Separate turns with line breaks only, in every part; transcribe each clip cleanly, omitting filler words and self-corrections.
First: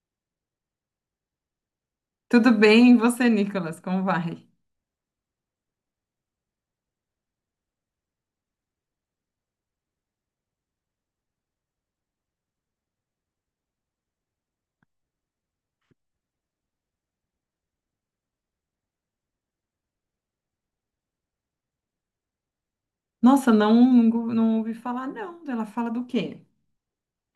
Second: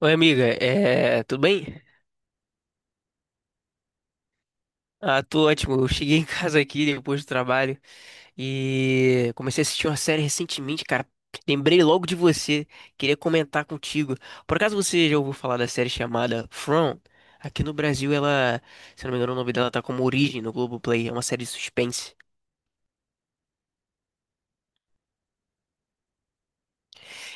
Oi, amiga, tudo bem?
Tudo bem, e você, Nicolas? Como vai?
Ah, tô ótimo. Eu cheguei em casa aqui depois do trabalho e comecei a assistir uma série recentemente, cara. Lembrei logo de você, queria comentar contigo. Por acaso você já ouviu falar da série chamada From? Aqui no Brasil, ela, se eu não me engano, o nome dela tá como Origem no Globoplay, é uma série de suspense.
Nossa, não, não, não ouvi falar, não. Ela fala do quê?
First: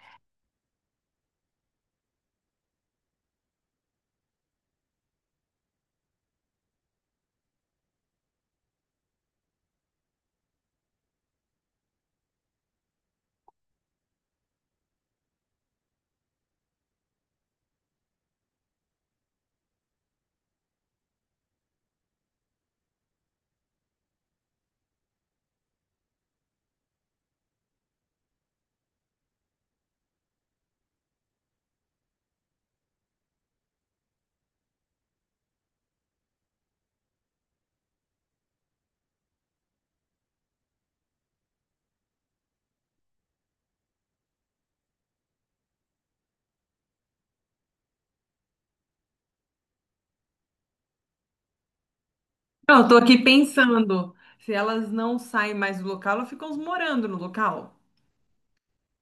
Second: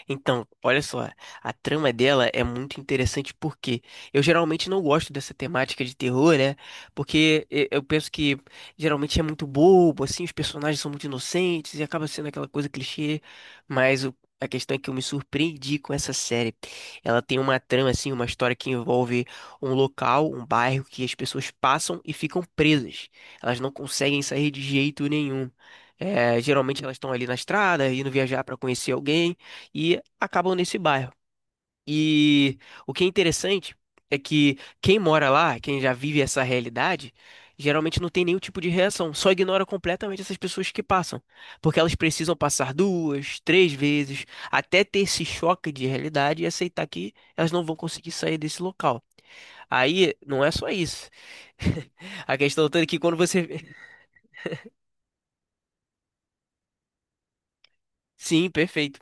Então, olha só, a trama dela é muito interessante porque eu geralmente não gosto dessa temática de terror, né? Eu penso que geralmente é muito bobo, assim, os personagens são muito inocentes e acaba sendo aquela coisa clichê, mas o- a questão é que eu me surpreendi com essa série. Ela tem uma trama, assim, uma história que envolve um local, um bairro que as pessoas passam e ficam presas. Elas não conseguem sair de jeito nenhum. É, geralmente elas estão ali na estrada, indo viajar para conhecer alguém e acabam nesse bairro. E o que é interessante é que quem mora lá, quem já vive essa realidade, geralmente não tem nenhum tipo de reação, só ignora completamente essas pessoas que passam, porque elas precisam passar duas, três vezes até ter esse choque de realidade e aceitar que elas não vão conseguir sair desse local. Aí não é só isso. A questão
Não,
toda é
eu tô
que quando
aqui
você.
pensando. Se elas não saem mais do local, elas ficam morando no local.
Sim, perfeito.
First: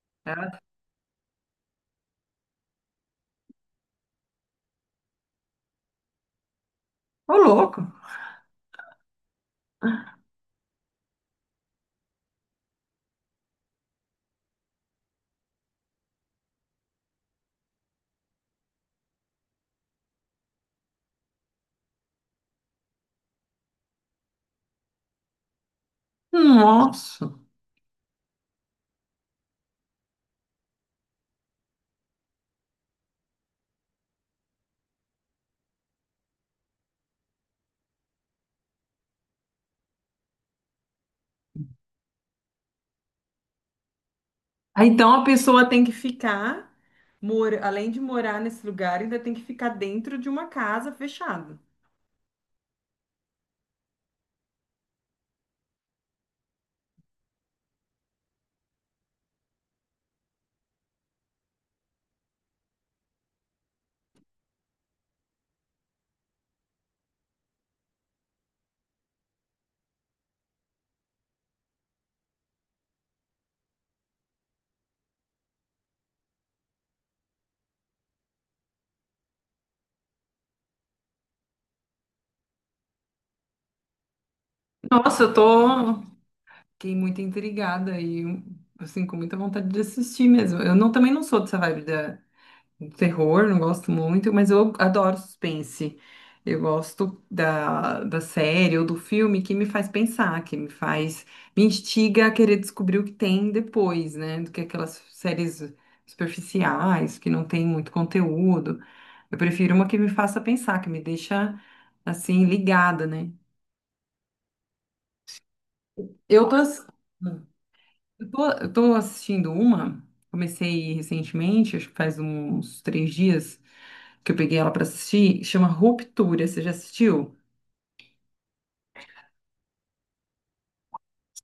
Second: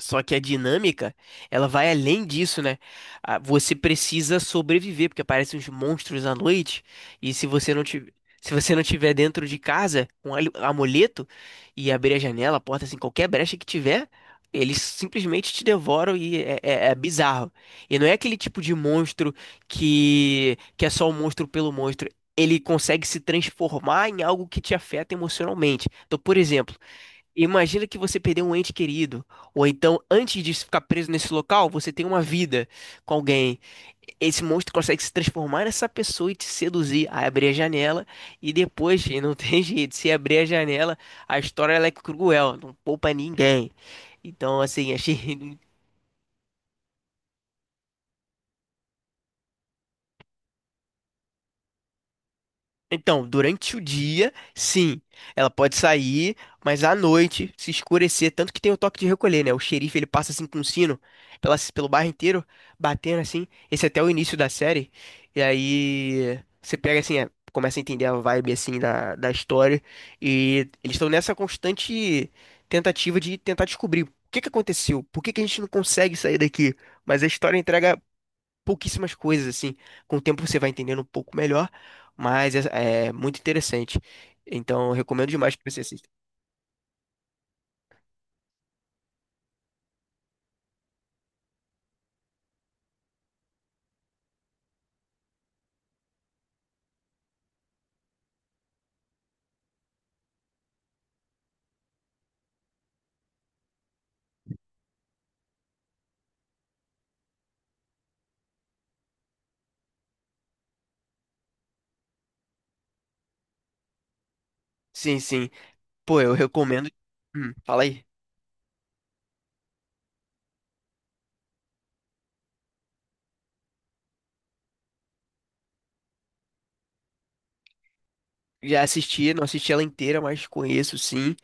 Só que a
Ela-
dinâmica, ela vai além disso, né? Ah, você precisa sobreviver, porque aparecem uns monstros à noite, e
Ô,
se você
louco!
não tiver, se você não tiver dentro de casa com amuleto e abrir a janela, a porta, assim, qualquer brecha que tiver, eles simplesmente te devoram e é bizarro. E não é aquele tipo de monstro que é só o monstro pelo monstro. Ele consegue se transformar em algo que te afeta emocionalmente. Então, por exemplo,
Nossa!
imagina que você perdeu um ente querido, ou então, antes de ficar preso nesse local, você tem uma vida com alguém. Esse monstro consegue se transformar nessa pessoa e te seduzir, aí abrir a janela, e depois, e não tem jeito, se abrir a janela, a história ela é cruel, não poupa ninguém. Então,
Ah,
assim,
então a
achei
pessoa tem que ficar, mora, além de morar nesse lugar, ainda tem que ficar dentro de uma casa fechada.
Então, durante o dia, sim, ela pode sair, mas à noite, se escurecer, tanto que tem o toque de recolher, né? O xerife, ele passa assim com um sino pelo bairro inteiro, batendo assim. Esse é até o início da série. E aí você pega assim, é, começa a entender a vibe assim da história. E eles estão nessa constante tentativa de tentar descobrir o que que aconteceu, por que que a gente não consegue sair daqui. Mas a história entrega pouquíssimas coisas, assim. Com o tempo você vai entendendo um pouco melhor, mas é muito interessante. Então, eu
Nossa,
recomendo
eu
demais que você
tô.
assista.
Fiquei muito intrigada e, assim, com muita vontade de assistir mesmo. Eu não, também não sou dessa vibe da terror, não gosto muito, mas eu adoro suspense. Eu gosto da série ou do filme que me faz pensar, que me faz, me instiga a querer descobrir o que tem depois, né? Do que aquelas séries superficiais, que não tem muito conteúdo. Eu prefiro uma que me faça pensar, que me deixa assim ligada, né?
Sim, sim. Pô, eu
Eu tô, ass-
recomendo. Fala aí.
eu tô assistindo uma, comecei recentemente, acho que faz uns 3 dias que eu peguei ela pra assistir, chama Ruptura. Você já assistiu?
Já assisti, não assisti ela inteira, mas conheço sim.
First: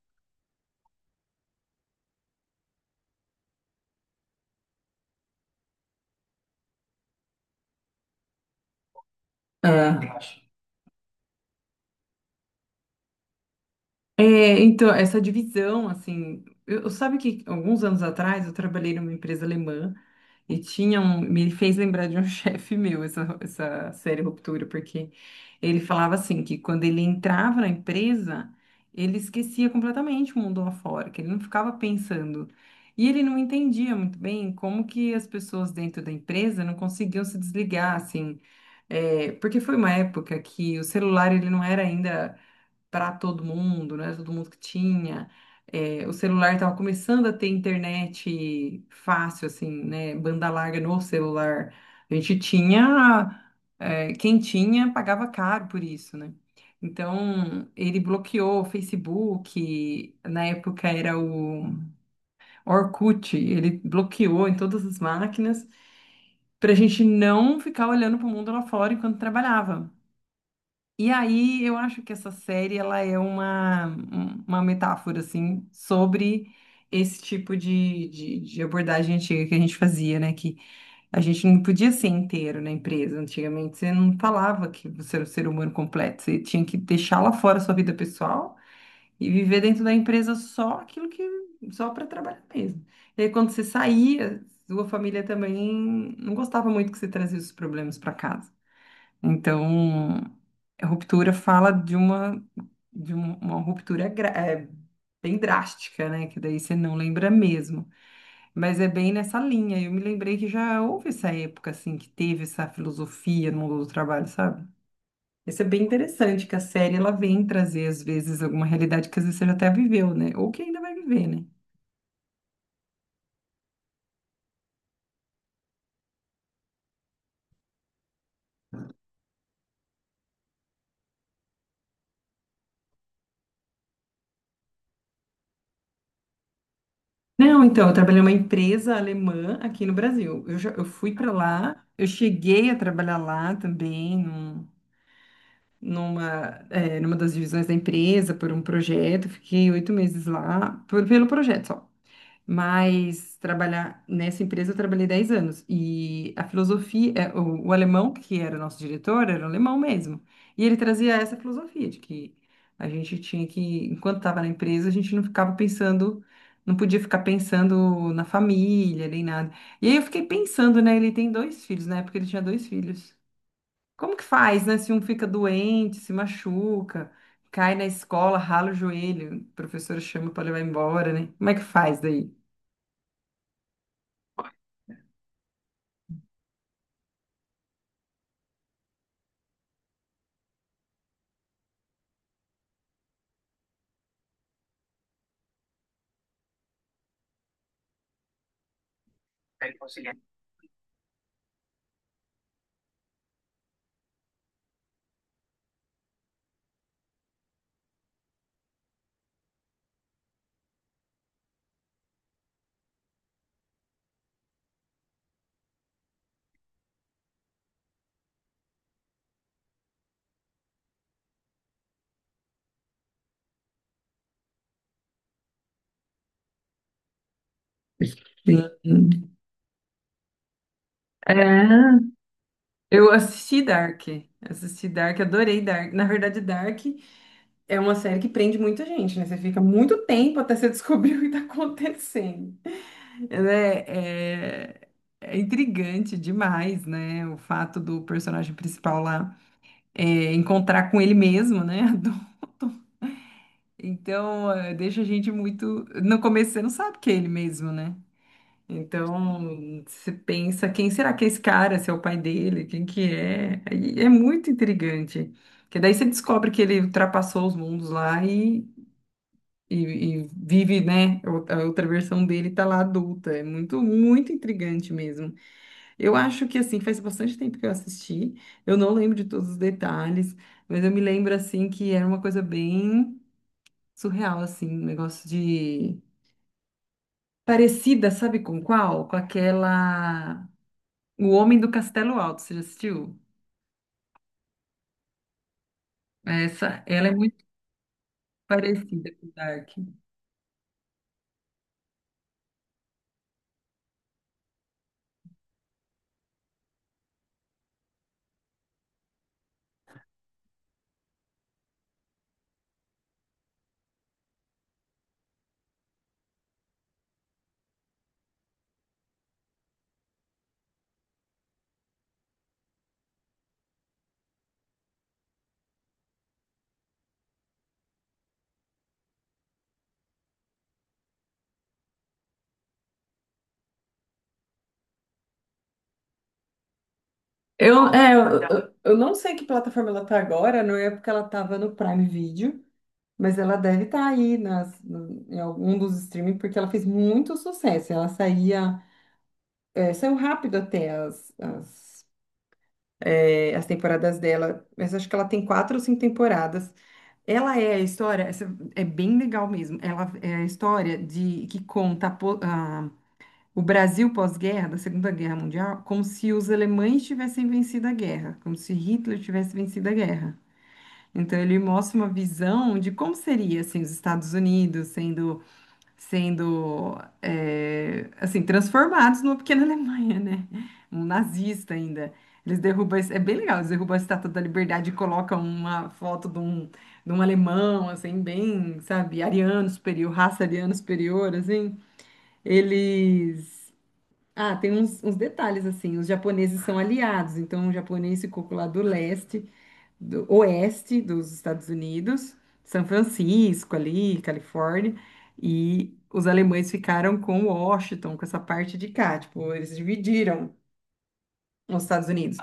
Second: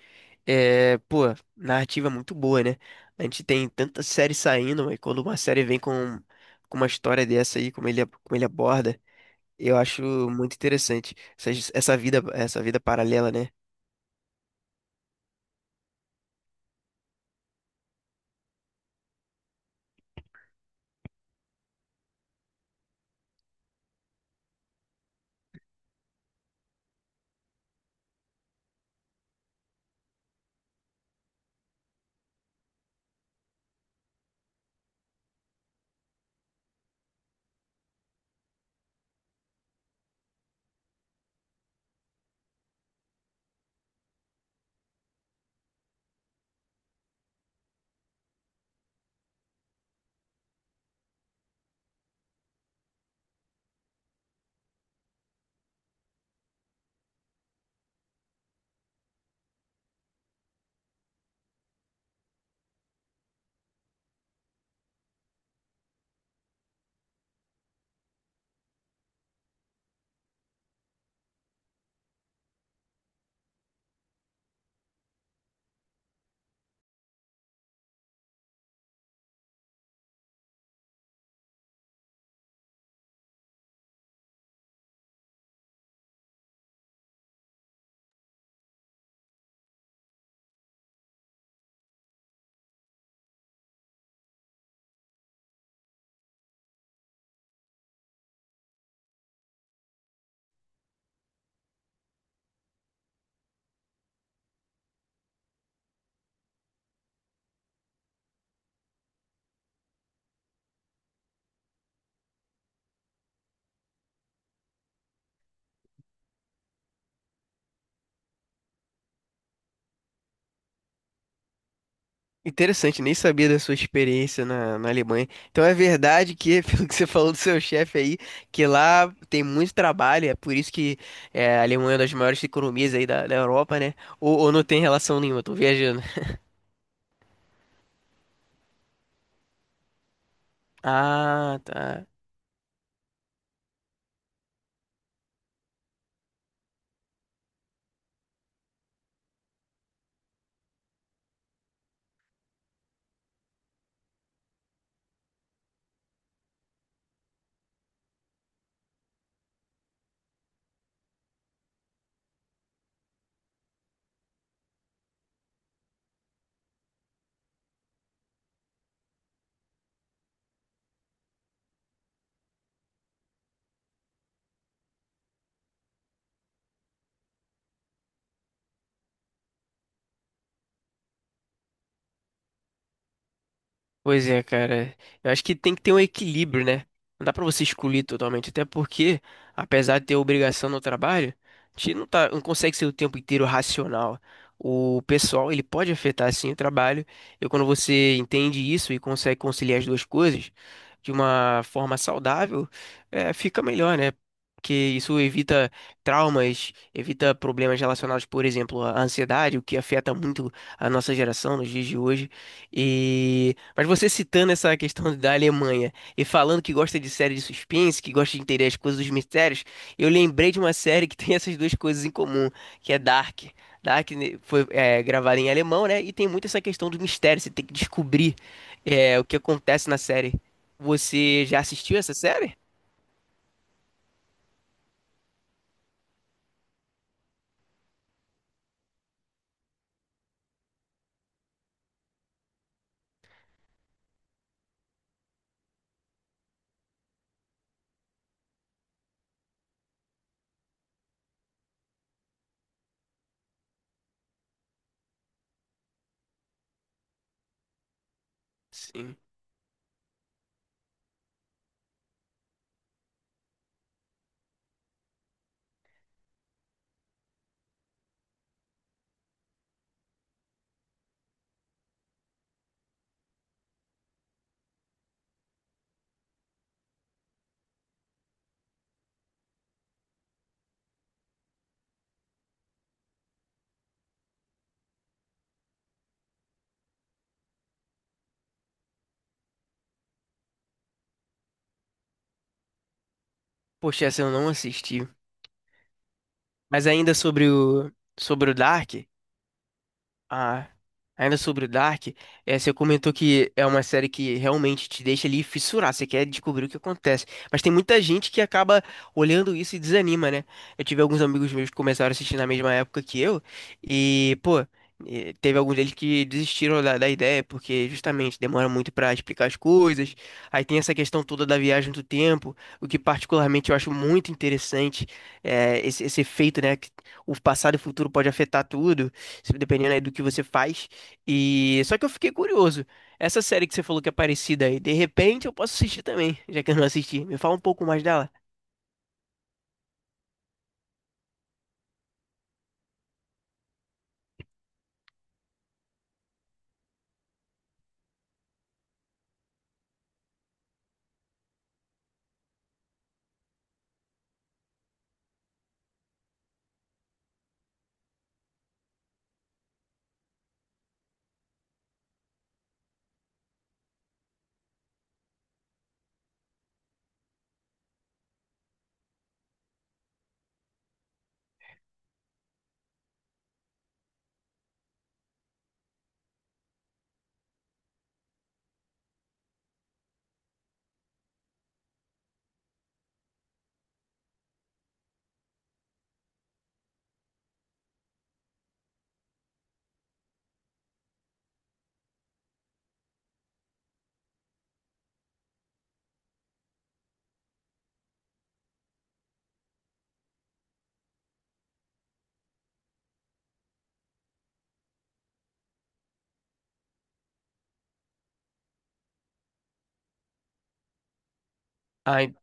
É, pô, narrativa é muito boa, né? A gente tem tanta série saindo, e quando uma série vem com uma história dessa aí, como ele aborda, eu
Ah,
acho muito interessante essa, essa vida paralela, né?
Então, essa divisão, assim, sabe que alguns anos atrás eu trabalhei numa empresa alemã. E tinha um, me fez lembrar de um chefe meu essa série Ruptura, porque ele falava assim que quando ele entrava na empresa, ele esquecia completamente o mundo lá fora, que ele não ficava pensando. E ele não entendia muito bem como que as pessoas dentro da empresa não conseguiam se desligar, assim. Porque foi uma época que o celular ele não era ainda para todo mundo, não era todo mundo que tinha. O celular estava começando a ter internet fácil, assim, né? Banda larga no celular. A gente tinha, quem tinha pagava caro por isso, né? Então, ele bloqueou o Facebook, na época era o Orkut, ele bloqueou em todas as máquinas para a gente não ficar olhando para o mundo lá fora enquanto trabalhava. E aí eu acho que essa série ela é uma metáfora assim sobre esse tipo de abordagem antiga que a gente fazia, né? Que a gente não podia ser inteiro na empresa. Antigamente você não falava que você era um ser humano completo, você tinha que deixar lá fora a sua vida pessoal e viver dentro da empresa só aquilo que só para trabalhar mesmo. E aí, quando você saía, sua família também não gostava muito que você trazia os problemas para casa. Então, a ruptura fala de uma de um- uma ruptura bem drástica, né? Que daí você não lembra mesmo. Mas é bem nessa linha. Eu me lembrei que já houve essa época, assim, que teve essa filosofia no mundo do trabalho, sabe? Isso é bem interessante, que a série ela vem trazer, às vezes, alguma realidade que às vezes você já até viveu, né? Ou que ainda vai viver, né?
Interessante, nem sabia da sua experiência na Alemanha. Então é verdade que, pelo que você falou do seu chefe aí, que lá tem muito trabalho, é por isso que é, a Alemanha é uma das maiores economias aí da Europa, né? Ou não tem relação nenhuma, eu tô viajando.
Não, então, eu trabalhei numa empresa alemã aqui no Brasil. Eu, já, eu fui para
Ah,
lá, eu
tá.
cheguei a trabalhar lá também, numa das divisões da empresa por um projeto, fiquei 8 meses lá pelo projeto só. Mas trabalhar nessa empresa eu trabalhei 10 anos e a filosofia, o alemão que era o nosso diretor era um alemão mesmo e ele trazia essa filosofia de que a gente tinha que, enquanto estava na empresa, a gente não ficava pensando, não podia ficar pensando na família nem nada. E aí eu fiquei pensando, né? Ele tem dois filhos, na época ele tinha dois filhos. Como que faz, né? Se um fica doente, se machuca, cai na escola, rala o joelho, o professor chama para levar embora, né? Como é que faz daí?
Pois é, cara. Eu acho que tem que ter um equilíbrio, né? Não dá pra você excluir totalmente, até porque, apesar de ter obrigação no trabalho, a gente não tá, não consegue ser o tempo inteiro racional. O pessoal, ele pode afetar sim o trabalho. E quando você entende isso e consegue conciliar as duas coisas de uma forma saudável, é, fica melhor, né? Porque isso evita traumas, evita problemas relacionados, por exemplo, à ansiedade, o que afeta muito a nossa geração nos dias de hoje. E... mas você citando essa questão da Alemanha e falando que gosta de série de suspense, que gosta de entender as coisas dos mistérios, eu lembrei de uma série que tem essas duas coisas em comum, que é Dark. Dark né, foi é, gravada em alemão, né? E tem muito essa questão do mistério, você tem que descobrir é, o
Sim.
que acontece na série. Você já assistiu
É,
essa série?
Eu assisti Dark, adorei Dark. Na verdade, Dark é uma série que prende muita gente, né? Você fica muito tempo até você descobrir o que tá acontecendo. Ela É, é- É intrigante demais, né? O fato do personagem principal lá encontrar com ele mesmo, né? Então, deixa a gente muito. No começo você não sabe que é ele mesmo, né?
Sim.
Então, você pensa, quem será que é esse cara? Se é o pai dele? Quem que é? Aí é muito intrigante. Porque daí você descobre que ele ultrapassou os mundos lá e vive, né? A outra versão dele tá lá adulta. É muito, muito intrigante mesmo. Eu acho que, assim, faz bastante tempo que eu assisti. Eu não lembro de todos os detalhes, mas eu me lembro, assim, que era uma coisa bem surreal, assim, um negócio de... Parecida, sabe com qual? Com aquela... O Homem do Castelo Alto, você já assistiu?
Poxa, essa eu não assisti.
Essa,
Mas
ela é
ainda
muito
sobre o Dark.
parecida com Dark.
Ah, ainda sobre o Dark, é, você comentou que é uma série que realmente te deixa ali fissurar, você quer descobrir o que acontece. Mas tem muita gente que acaba olhando isso e desanima, né? Eu tive alguns amigos meus que começaram a assistir na mesma época que eu, e, pô, teve alguns deles que desistiram da ideia, porque justamente demora muito pra explicar as coisas. Aí tem essa questão toda da viagem do tempo, o que particularmente eu acho muito interessante, é, esse efeito, né? Que o passado e o futuro pode afetar tudo dependendo aí do que você faz. E só que eu fiquei curioso. Essa série que você falou que é parecida aí, de repente eu posso assistir também, já que eu não assisti. Me fala um pouco
Eu,
mais
é,
dela.
eu não sei que plataforma ela tá agora, não é porque ela tava no Prime Video, mas ela deve estar aí nas, no- em algum dos streaming, porque ela fez muito sucesso. Ela saía, saiu rápido até as temporadas dela, mas acho que ela tem quatro ou cinco temporadas. Ela é a história, essa é bem legal mesmo. Ela é a história de que conta o Brasil pós-guerra, da Segunda Guerra Mundial, como se os alemães tivessem vencido a guerra, como se Hitler tivesse vencido a guerra. Então ele mostra uma visão de como seria assim os Estados Unidos sendo assim transformados numa pequena Alemanha, né? Um nazista ainda. Eles derrubam, é bem legal, eles derrubam a Estátua da Liberdade e colocam uma foto de um, alemão, assim, bem, sabe, ariano superior, raça ariana superior, assim. Eles. Ah, tem uns detalhes, assim, os japoneses são aliados, então o japonês ficou lá do leste do oeste dos Estados Unidos, São Francisco ali, Califórnia, e os alemães ficaram com Washington, com essa parte de cá, tipo, eles dividiram os Estados
Ah,
Unidos.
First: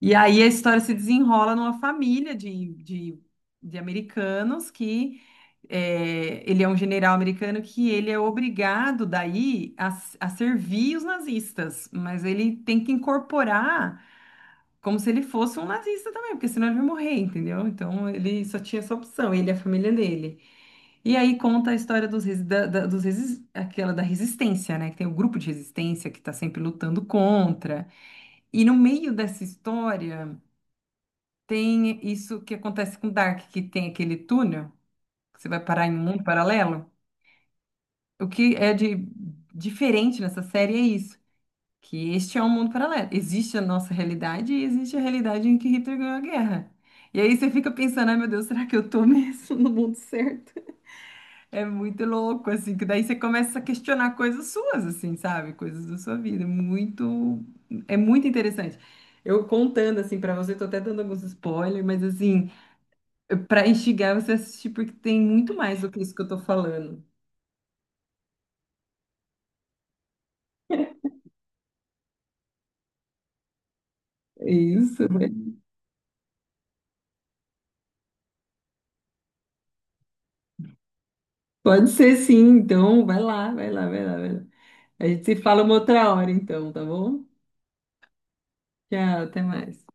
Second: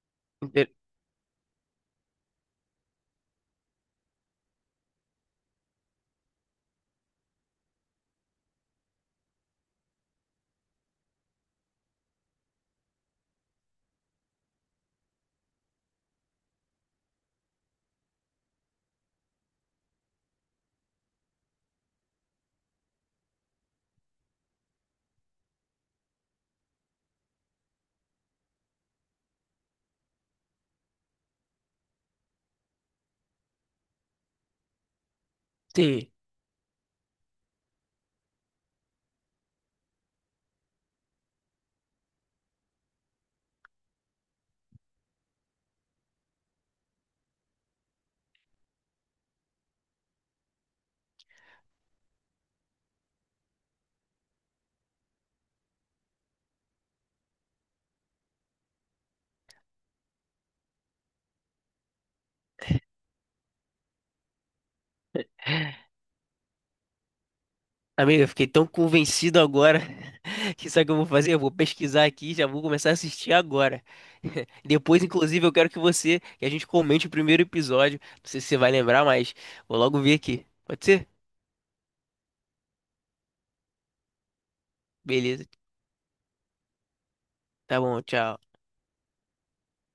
E aí a
inte-
história se desenrola numa família de americanos que ele é um general americano que ele é obrigado daí a servir os nazistas, mas ele tem que incorporar como se ele fosse um nazista também, porque senão ele ia morrer, entendeu? Então ele só tinha essa opção, ele e a família dele. E aí conta a história dos, resi- da, da- dos resi- aquela da resistência, né? Que tem o grupo de resistência que está sempre lutando contra. E no meio dessa história tem isso que acontece com Dark, que tem aquele túnel, que você vai parar em um
sim.
mundo paralelo. O que é de diferente nessa série é isso. Que este é um mundo paralelo. Existe a nossa realidade e existe a realidade em que Hitler ganhou a guerra. E aí você fica pensando, ai meu Deus, será que eu tô mesmo no mundo certo? É muito louco, assim, que daí você começa a questionar coisas suas, assim, sabe? Coisas da sua vida. É muito interessante. Eu contando, assim, pra você, tô até dando alguns spoilers, mas, assim, pra instigar você a assistir, porque tem muito mais do que isso que eu tô falando.
Amigo, eu fiquei tão convencido agora que sabe o que eu vou fazer? Eu vou pesquisar aqui, e já vou começar a assistir agora.
É
Depois,
isso, né?
inclusive, eu quero que você, que a gente comente o primeiro episódio. Não sei se você vai lembrar, mas vou logo ver aqui. Pode ser?
Pode ser sim, então vai lá, vai lá, vai lá, vai lá. A gente se
Beleza.
fala uma outra hora, então, tá bom?
Tá bom, tchau.
Tchau, até mais.